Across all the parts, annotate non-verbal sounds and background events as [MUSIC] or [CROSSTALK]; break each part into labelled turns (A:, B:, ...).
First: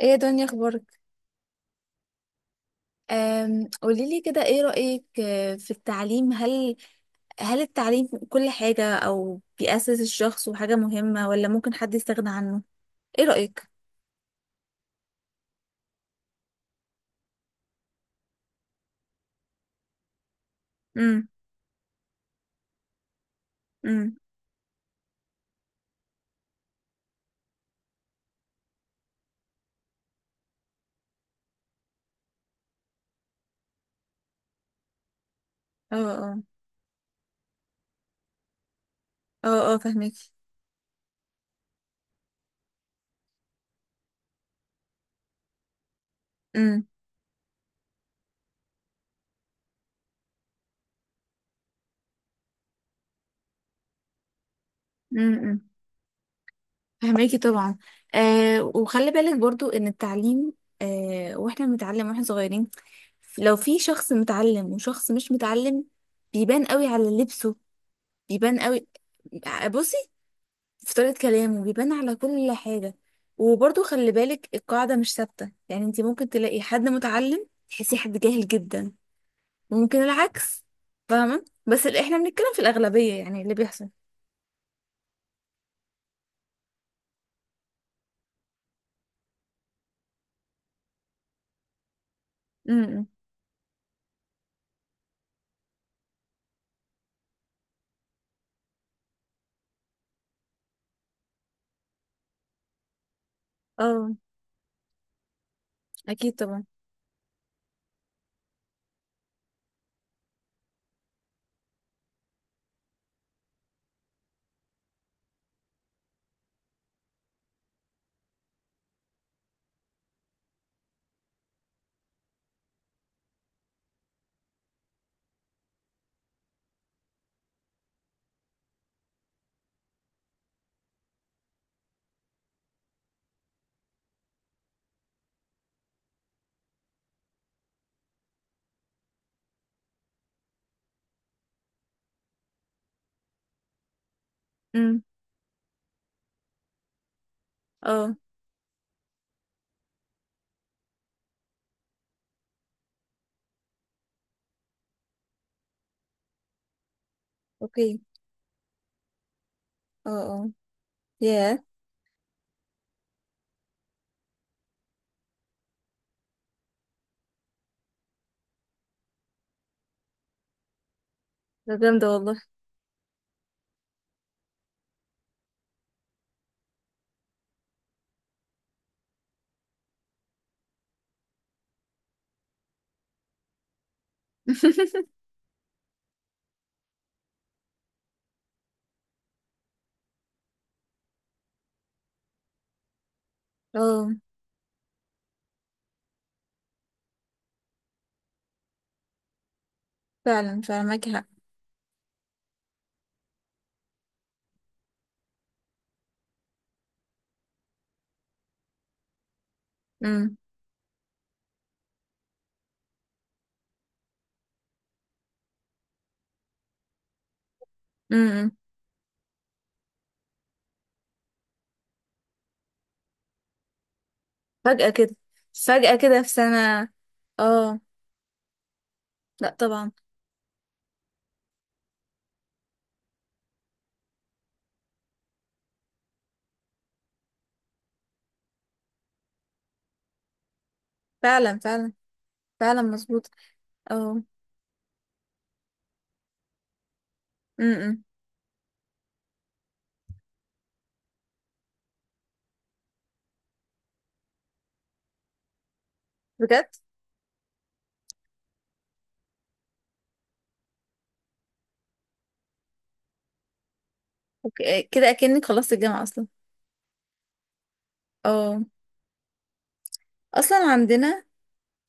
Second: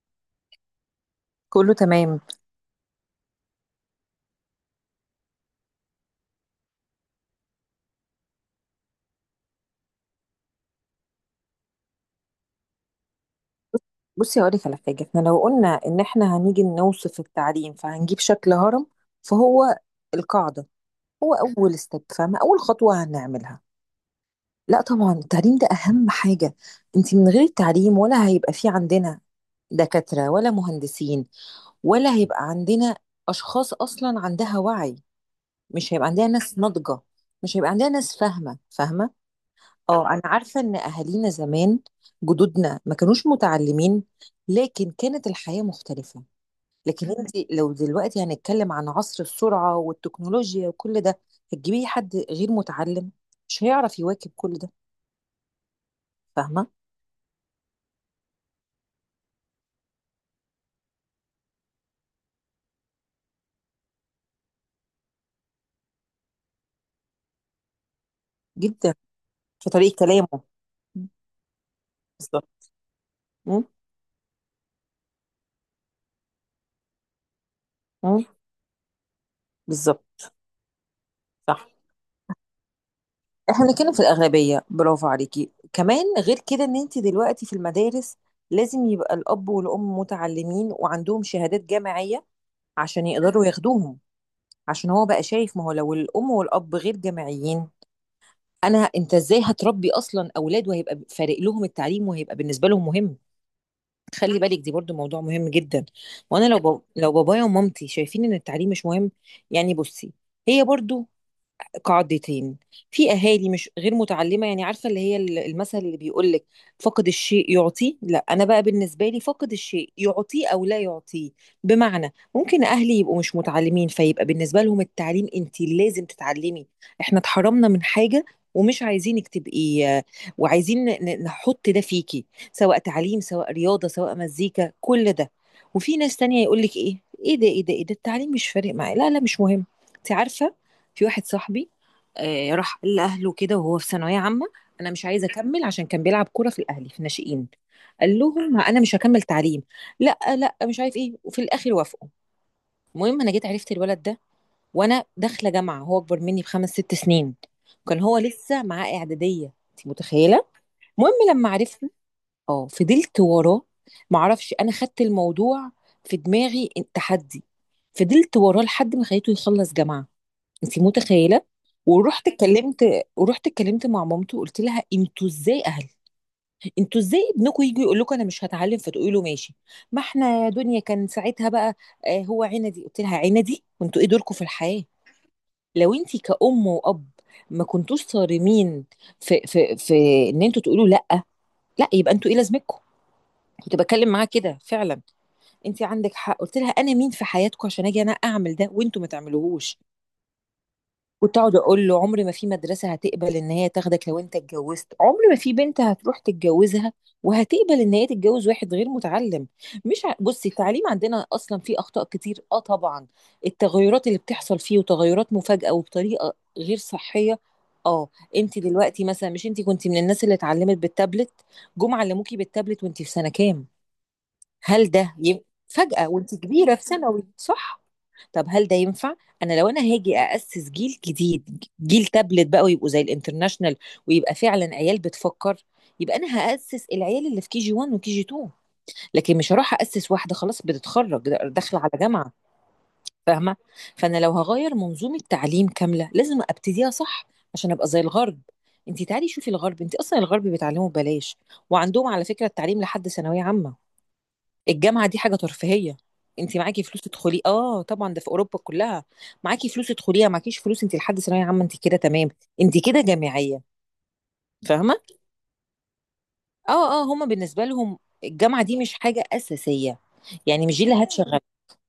A: ايه يا دنيا اخبارك؟
B: كله تمام.
A: قوليلي كده ايه رأيك في التعليم. هل التعليم كل حاجة او بيأسس الشخص وحاجة مهمة، ولا ممكن حد يستغنى عنه؟ ايه رأيك؟
B: بص- بصي هقولك على حاجة، احنا لو قلنا ان احنا هنيجي نوصف التعليم فهنجيب شكل هرم، فهو القاعدة،
A: امم.
B: هو اول ستيب، فاهمة؟ اول خطوة هنعملها.
A: امم.
B: لا طبعا التعليم ده اهم حاجة. انت من غير التعليم ولا هيبقى في عندنا دكاترة ولا مهندسين، ولا هيبقى عندنا اشخاص اصلا عندها وعي،
A: اه،
B: مش هيبقى عندنا
A: اه.
B: ناس ناضجة، مش هيبقى عندنا ناس فاهمة.
A: اه، اه،
B: اه انا
A: فهميكي.
B: عارفه ان اهالينا زمان، جدودنا ما كانوش متعلمين، لكن كانت الحياه مختلفه.
A: امم.
B: لكن انت لو دلوقتي هنتكلم عن عصر السرعه والتكنولوجيا وكل ده، هتجيبيه حد غير متعلم مش هيعرف يواكب كل ده.
A: امم.
B: فاهمه؟
A: فهميكي طبعا. وخلي بالك برضو ان التعليم، واحنا بنتعلم واحنا صغيرين، لو في شخص متعلم وشخص مش متعلم بيبان قوي على لبسه، بيبان قوي.
B: جدا، في طريقه
A: بصي،
B: كلامه.
A: في
B: مم.
A: طريقة كلامه بيبان على كل
B: بالظبط.
A: حاجة.
B: م?
A: وبرضه خلي بالك القاعدة مش ثابتة، يعني انت ممكن تلاقي حد متعلم تحسيه حد
B: م?
A: جاهل جدا، وممكن
B: بالظبط.
A: العكس. فاهمة،
B: صح،
A: بس اللي احنا بنتكلم في الأغلبية يعني اللي
B: احنا
A: بيحصل.
B: بنتكلم في الاغلبيه. برافو عليكي. كمان غير كده ان انت دلوقتي في المدارس لازم يبقى الاب والام متعلمين وعندهم شهادات جامعيه
A: امم.
B: عشان يقدروا ياخدوهم، عشان هو بقى شايف، ما هو لو الام والاب غير جامعيين، انا انت ازاي هتربي اصلا اولاد وهيبقى فارق لهم التعليم وهيبقى بالنسبه لهم مهم؟
A: اه،
B: خلي بالك دي برضو موضوع مهم جدا.
A: اكيد
B: وانا لو
A: طبعا.
B: لو بابايا ومامتي شايفين ان التعليم مش مهم، يعني بصي، هي برضو قاعدتين. في اهالي مش غير متعلمه يعني، عارفه اللي هي المثل اللي بيقول لك فقد الشيء يعطيه؟ لا، انا بقى بالنسبه لي فقد الشيء يعطيه او لا يعطيه. بمعنى ممكن اهلي يبقوا مش متعلمين فيبقى بالنسبه لهم التعليم، انت لازم تتعلمي، احنا اتحرمنا من حاجه ومش عايزينك تبقي، وعايزين نحط ده فيكي، سواء تعليم سواء رياضه سواء مزيكا كل ده. وفي ناس تانية يقول لك ايه؟ ايه ده ايه ده ايه ده، التعليم مش فارق معايا، لا لا مش مهم. انت عارفه، في واحد صاحبي راح قال لأهله كده وهو في ثانوية عامة، أنا
A: امم.
B: مش عايز أكمل، عشان كان بيلعب كورة في الأهلي في ناشئين.
A: اه.
B: قال لهم أنا مش هكمل تعليم، لا لا مش عارف إيه، وفي الآخر وافقوا. المهم أنا جيت عرفت الولد ده وأنا داخلة جامعة، هو أكبر مني بخمس ست سنين،
A: اوكي.
B: كان هو لسه معاه إعدادية، أنت
A: اه،
B: متخيلة؟
A: اه.
B: المهم لما
A: ياه،
B: عرفنا، اه فضلت وراه، معرفش أنا خدت الموضوع في دماغي تحدي، فضلت وراه لحد ما خليته يخلص جامعة، انت متخيله؟
A: ده جامدة
B: ورحت
A: والله.
B: اتكلمت، ورحت اتكلمت مع مامته، قلت لها انتوا ازاي اهل؟ انتوا ازاي ابنكم يجي يقول لكم انا مش هتعلم فتقولي له ماشي؟ ما احنا يا دنيا كان ساعتها بقى آه هو عندي، قلت لها عندي وانتوا ايه دوركم في الحياه؟
A: [LAUGHS]
B: لو انت كأم وأب ما كنتوش صارمين في ان انتوا تقولوا لا، لا يبقى انتوا ايه لازمتكم؟ كنت بتكلم
A: اه،
B: معاها كده فعلا. انت عندك حق، قلت لها انا مين في حياتكم عشان اجي انا اعمل ده وانتوا ما تعملوهوش؟
A: فعلا فعلا معاكي حق.
B: كنت اقعد اقول له عمر ما في مدرسه هتقبل ان هي تاخدك، لو انت اتجوزت عمر ما في بنت هتروح تتجوزها وهتقبل ان هي تتجوز واحد غير متعلم. مش ع...
A: امم.
B: بصي التعليم عندنا اصلا فيه اخطاء كتير، اه طبعا، التغيرات اللي بتحصل فيه وتغيرات مفاجئه وبطريقه غير صحيه. اه
A: امم.
B: انت دلوقتي مثلا، مش انت كنت من الناس اللي اتعلمت بالتابلت؟ جم علموكي بالتابلت وانت في سنه كام؟
A: فجأة
B: هل ده
A: كده،
B: ي...
A: فجأة
B: فجأة
A: كده في
B: وانت كبيرة في
A: سنة.
B: ثانوي،
A: اه.
B: صح؟ طب هل ده ينفع؟
A: لا
B: انا لو انا
A: طبعا.
B: هاجي اسس جيل جديد، جيل تابلت بقى، ويبقوا زي الانترناشنال ويبقى فعلا عيال بتفكر، يبقى انا هاسس العيال اللي في كي جي 1 وكي جي 2، لكن مش هروح اسس واحده خلاص بتتخرج
A: فعلا
B: داخله على
A: فعلا.
B: جامعه.
A: فعلا مظبوط.
B: فاهمه؟ فانا
A: اه.
B: لو هغير منظومه تعليم كامله لازم ابتديها صح عشان ابقى زي
A: امم.
B: الغرب. انت تعالي شوفي الغرب، انت اصلا الغرب بيتعلموا ببلاش، وعندهم على فكره التعليم لحد ثانويه عامه، الجامعة دي حاجة ترفيهية. انت
A: بجد.
B: معاكي فلوس تدخلي، اه طبعا، ده في اوروبا كلها، معاكي فلوس تدخليها، معكيش فلوس انت لحد ثانوية عامة انت كده تمام، انت كده جامعية.
A: اوكي،
B: فاهمة؟
A: كده اكنك خلصت الجامعه اصلا.
B: اه اه، هما بالنسبة لهم الجامعة
A: اه.
B: دي مش حاجة أساسية، يعني
A: اصلا
B: مش دي اللي
A: عندنا.
B: هتشغل.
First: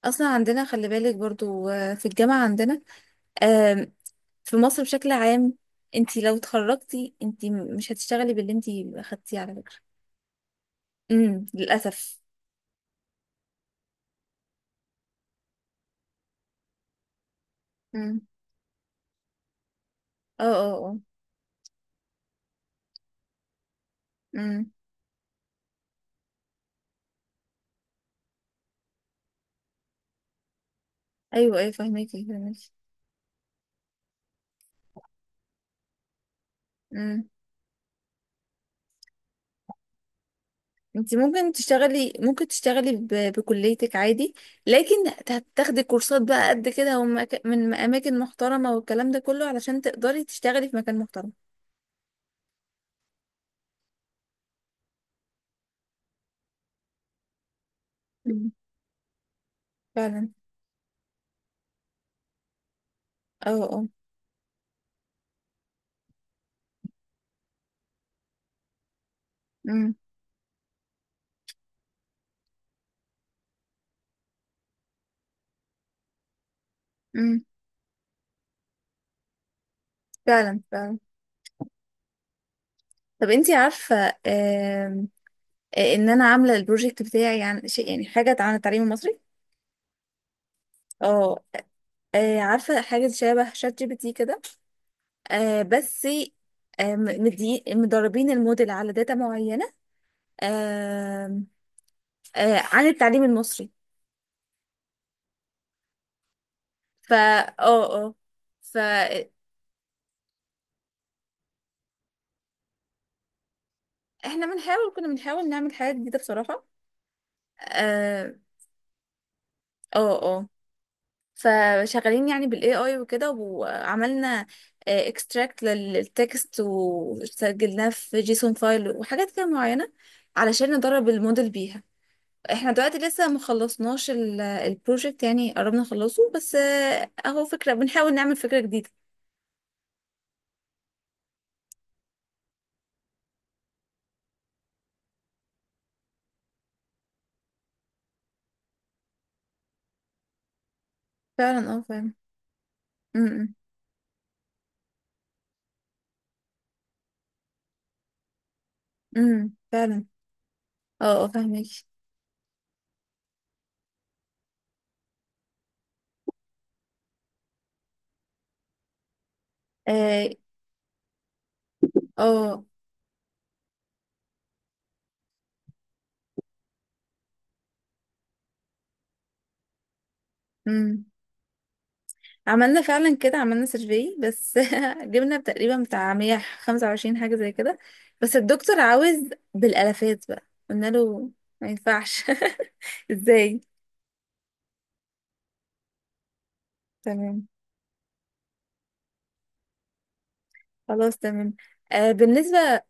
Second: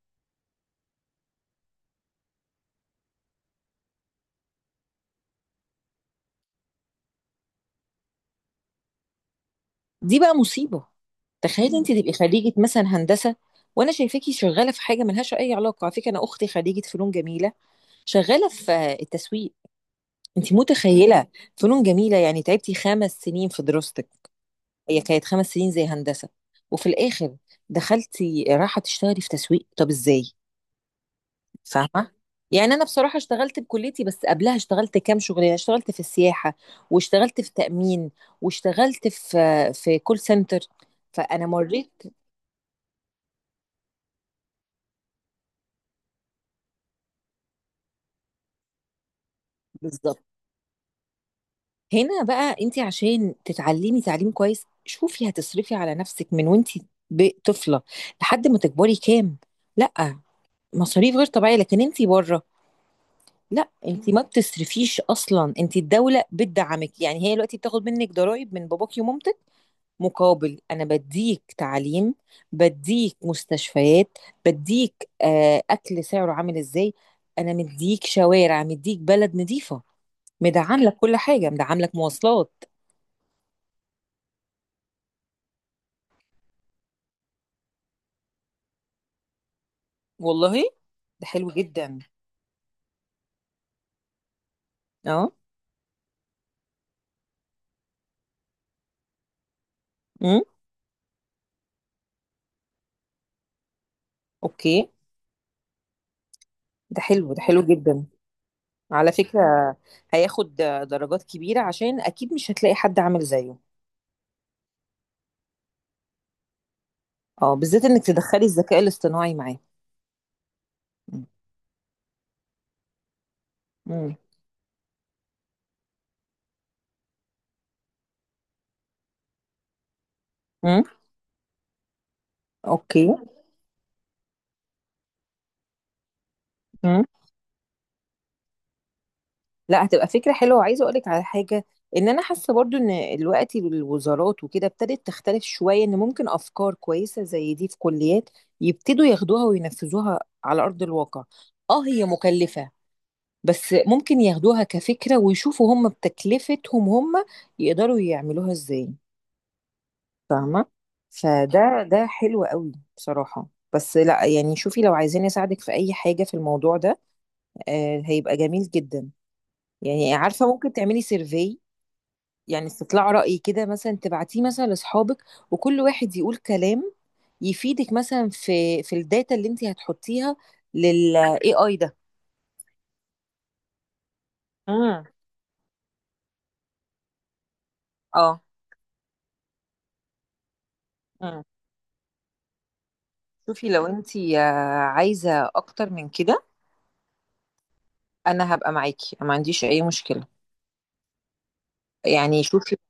A: اصلا عندنا خلي بالك برضو في الجامعه عندنا، آم، في مصر بشكل عام، انت لو اتخرجتي انت مش هتشتغلي باللي انت اخدتيه على فكره.
B: دي بقى مصيبة،
A: امم،
B: تخيلي انت تبقي
A: للاسف.
B: خريجة مثلا هندسة وانا شايفاكي شغالة في حاجة ملهاش أي علاقة. على فكرة انا اختي خريجة فنون جميلة
A: امم.
B: شغالة في التسويق،
A: اه،
B: انت
A: اه، اه.
B: متخيلة؟ فنون جميلة يعني تعبتي خمس سنين في دراستك،
A: امم.
B: هي كانت خمس سنين زي هندسة، وفي الآخر دخلتي راحة تشتغلي في تسويق، طب إزاي؟
A: ايوه، ايوه،
B: فاهمة؟
A: فهميكي، فهميكي.
B: يعني أنا بصراحة اشتغلت بكليتي، بس قبلها اشتغلت كام شغلانة، اشتغلت في السياحة واشتغلت في تأمين واشتغلت في كول سنتر،
A: انت
B: فأنا
A: ممكن
B: مريت.
A: تشتغلي ممكن تشتغلي ب... بكليتك عادي. لكن هتاخدي كورسات بقى قد كده من اماكن محترمة، والكلام ده كله علشان
B: بالظبط،
A: تقدري تشتغلي في مكان محترم.
B: هنا بقى أنت عشان تتعلمي تعليم كويس شوفي، هتصرفي على نفسك من وأنت طفلة لحد
A: مم.
B: ما تكبري كام؟ لأ،
A: فعلا.
B: مصاريف غير طبيعية. لكن أنت بره،
A: اه،
B: لا
A: اه.
B: انت ما بتصرفيش اصلا، انت الدوله بتدعمك، يعني هي دلوقتي بتاخد منك ضرائب من باباكي ومامتك،
A: امم.
B: مقابل انا بديك تعليم، بديك مستشفيات، بديك آه اكل سعره عامل ازاي،
A: امم.
B: انا مديك شوارع، مديك بلد نظيفه،
A: فعلا
B: مدعم لك
A: فعلا.
B: كل حاجه، مدعم لك مواصلات.
A: طب انتي عارفة، آم، ان انا عاملة البروجكت بتاعي عن شيء، يعني حاجة عن التعليم المصري.
B: والله ده
A: اه.
B: حلو جدا.
A: عارفة حاجة شبه شات جي بي تي كده.
B: اه.
A: بس مدربين الموديل على داتا
B: امم.
A: معينة، عن التعليم المصري.
B: اوكي، ده
A: فا
B: حلو ده حلو
A: اه،
B: جدا.
A: اه،
B: على
A: فاحنا
B: فكره هياخد درجات كبيره عشان اكيد مش هتلاقي حد عامل زيه.
A: كنا بنحاول نعمل حاجة جديدة بصراحة.
B: اه بالذات انك
A: اه،
B: تدخلي الذكاء الاصطناعي معاه.
A: اه. آه.
B: مم.
A: فشغالين يعني بالاي اي وكده،
B: مم.
A: وعملنا اكستراكت للتكست وسجلناه في جيسون فايل وحاجات كده معينة علشان
B: مم.
A: ندرب الموديل بيها. احنا دلوقتي
B: اوكي.
A: لسه مخلصناش البروجكت، يعني قربنا نخلصه بس
B: مم.
A: اهو، فكرة بنحاول نعمل فكرة جديدة.
B: لا هتبقى فكرة حلوة. وعايزة اقولك على حاجة، ان انا حاسة برضو ان الوقت الوزارات وكده ابتدت تختلف شوية، ان ممكن افكار كويسة زي دي في كليات يبتدوا ياخدوها وينفذوها على ارض الواقع.
A: فعلا، اه،
B: اه هي
A: فعلا.
B: مكلفة،
A: امم.
B: بس ممكن ياخدوها كفكرة ويشوفوا هم بتكلفتهم هم يقدروا يعملوها ازاي.
A: امم. فعلا،
B: فاهمة؟
A: اه، اه، فاهمك.
B: فده ده حلو قوي بصراحة. بس لا يعني، شوفي لو عايزين اساعدك في اي حاجة في الموضوع ده آه هيبقى جميل جدا. يعني
A: اه.
B: عارفة ممكن تعملي سيرفي،
A: آه.
B: يعني استطلاع رأي كده، مثلا تبعتيه مثلا لاصحابك وكل واحد يقول كلام يفيدك مثلا في الداتا اللي انت هتحطيها
A: أمم.
B: لل AI ده.
A: عملنا فعلا كده، عملنا سيرفي بس [LAUGHS]
B: امم.
A: جبنا تقريبا بتاع 125 حاجة زي كده. بس
B: اه.
A: الدكتور عاوز بالالافات بقى. قلنا له
B: امم.
A: ما ينفعش. [LAUGHS] ازاي؟
B: شوفي لو انت عايزة اكتر من كده،
A: تمام.
B: انا هبقى معاكي، ما عنديش اي مشكلة.
A: خلاص تمام. آه،
B: يعني شوفي.
A: بالنسبة،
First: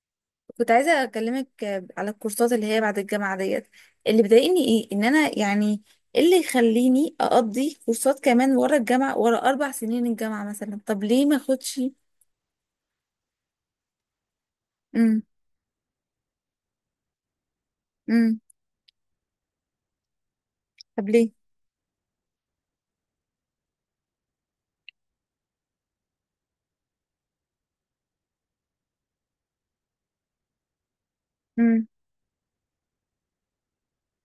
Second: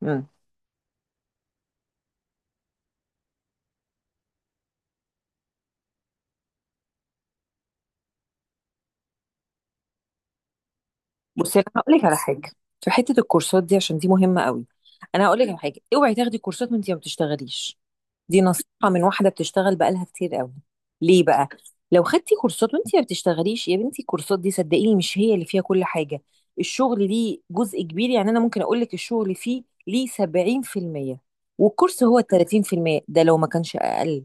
B: مم.
A: كنت عايزة أكلمك على الكورسات اللي هي بعد الجامعة ديت. اللي بيضايقني إيه، إن أنا يعني إيه اللي يخليني أقضي كورسات كمان ورا الجامعة، ورا 4 سنين الجامعة مثلا؟ طب ليه ما
B: بصي انا
A: أخدش؟
B: هقول لك على حاجه، في حته الكورسات دي، عشان دي مهمه قوي.
A: أمم.
B: انا هقول لك على حاجه، اوعي تاخدي كورسات وانت ما بتشتغليش.
A: أمم.
B: دي نصيحه من واحده بتشتغل بقالها كتير قوي.
A: طب
B: ليه
A: ليه؟
B: بقى؟ لو خدتي كورسات وانت ما بتشتغليش يا بنتي، الكورسات دي صدقيني مش هي اللي فيها كل حاجه، الشغل ليه جزء كبير. يعني انا ممكن اقول لك الشغل فيه ليه 70% والكورس هو 30%، ده لو ما كانش اقل.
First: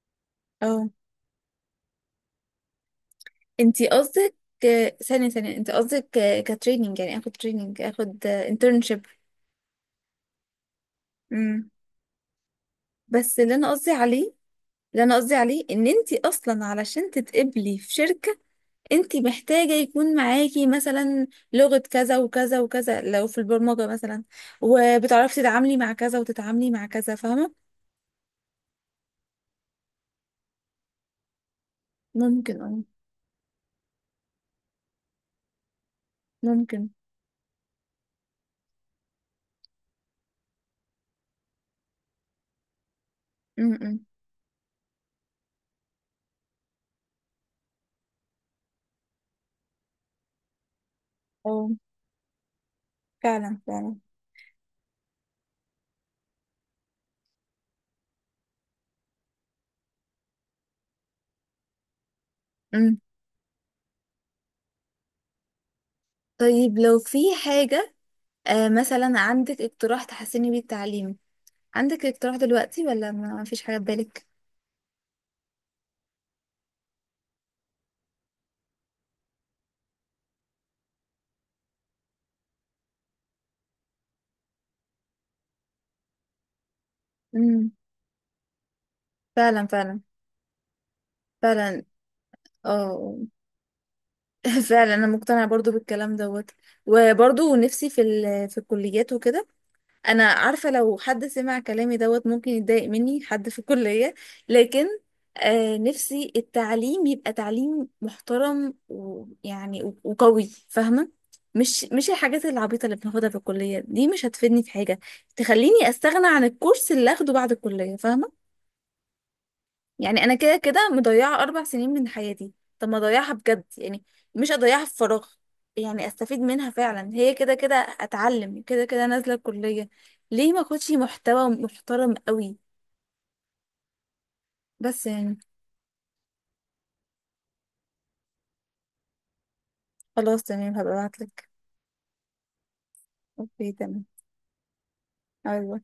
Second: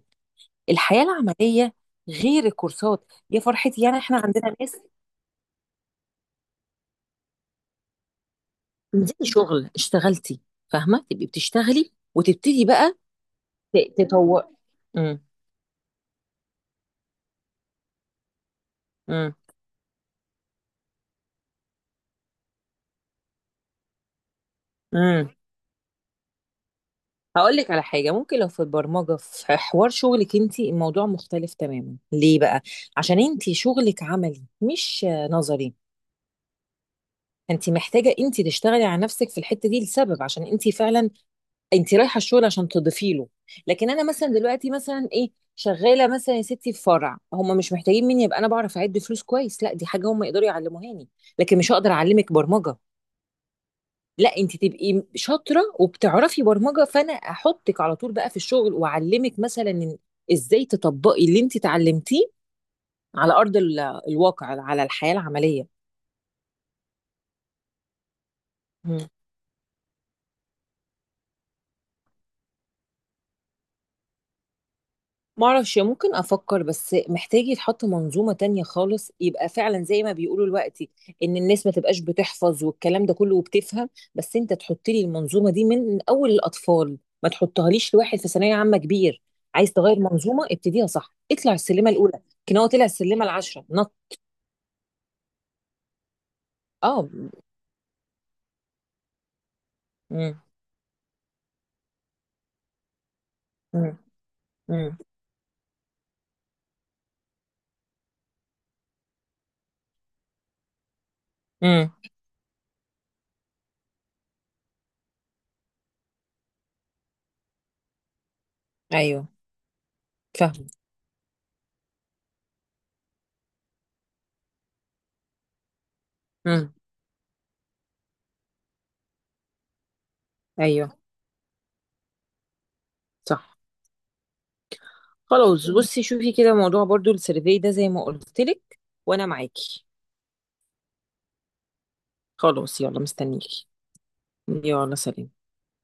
A: اه.
B: الحياه العمليه غير الكورسات يا فرحتي،
A: انتي
B: يعني احنا
A: قصدك
B: عندنا ناس.
A: ثانية ثانية، انتي قصدك كتريننج، يعني اخد تريننج اخد انترنشيب.
B: دي شغل اشتغلتي، فاهمه؟ تبقي
A: امم.
B: بتشتغلي وتبتدي بقى
A: بس اللي انا قصدي عليه،
B: تطور. امم.
A: ان انتي اصلا علشان تتقبلي في شركة، انتي
B: امم.
A: محتاجة يكون معاكي مثلا لغة كذا وكذا وكذا، لو في البرمجة مثلا،
B: امم.
A: وبتعرفي تتعاملي مع كذا وتتعاملي مع كذا.
B: هقول
A: فاهمة؟
B: لك على حاجه، ممكن لو في البرمجه في حوار شغلك انت الموضوع مختلف تماما. ليه
A: ممكن،
B: بقى؟
A: اه،
B: عشان انت شغلك عملي مش نظري،
A: ممكن.
B: انت محتاجه انت تشتغلي على نفسك في الحته دي، لسبب، عشان انت فعلا انت رايحه الشغل عشان تضيفي له. لكن
A: امم.
B: انا مثلا دلوقتي مثلا ايه، شغاله مثلا يا ستي في فرع، هم مش محتاجين مني يبقى انا بعرف اعد فلوس كويس، لا دي حاجه هم يقدروا يعلموهاني، لكن
A: اه،
B: مش هقدر اعلمك برمجه.
A: فعلا فعلا.
B: لا انت تبقي شاطره وبتعرفي برمجه، فانا احطك على طول بقى في الشغل واعلمك مثلا إن ازاي تطبقي اللي انت اتعلمتيه
A: امم.
B: على ارض الواقع، على الحياه العمليه.
A: طيب، لو في حاجة مثلا، عندك اقتراح تحسني بيه التعليم؟ عندك اقتراح دلوقتي ولا ما فيش حاجة في بالك؟
B: معرفش ممكن افكر، بس محتاج يتحط منظومة تانية خالص، يبقى فعلا زي ما بيقولوا دلوقتي ان الناس ما تبقاش بتحفظ والكلام ده كله وبتفهم، بس انت تحط لي المنظومة دي من اول الاطفال، ما
A: امم.
B: تحطهاليش لواحد في ثانوية عامة كبير.
A: فعلا
B: عايز
A: فعلا
B: تغير منظومة ابتديها صح، اطلع
A: فعلا.
B: السلمة الاولى، لكن هو طلع
A: اه.
B: السلمة العشرة نط.
A: [LAUGHS] فعلا انا مقتنعة برضو بالكلام دوت.
B: اه.
A: وبرضو نفسي في في الكليات وكده. انا
B: امم.
A: عارفه لو حد سمع كلامي دوت ممكن يتضايق مني حد في
B: امم.
A: الكليه. لكن
B: امم.
A: آه، نفسي التعليم يبقى تعليم محترم، ويعني وقوي. فاهمه؟ مش
B: امم.
A: مش الحاجات العبيطه اللي بناخدها في الكليه دي، مش هتفيدني في حاجه تخليني استغنى عن الكورس اللي اخده بعد الكليه. فاهمه؟
B: ايوه
A: يعني انا كده
B: فاهم.
A: كده مضيعه 4 سنين من حياتي. طب ما اضيعها بجد يعني، مش اضيعها في فراغ. يعني استفيد منها
B: امم.
A: فعلا، هي كده كده اتعلم، كده كده نازله الكليه. ليه ما
B: ايوه
A: اخدش محتوى محترم قوي؟
B: صح.
A: بس يعني.
B: خلاص بصي شوفي كده موضوع برضو السيرفي ده زي ما قلت لك، وانا معاكي.
A: خلاص، تمام، هبقى ابعتلك.
B: خلاص يلا مستنيكي.
A: اوكي تمام.
B: يلا سلام.
A: أيوة.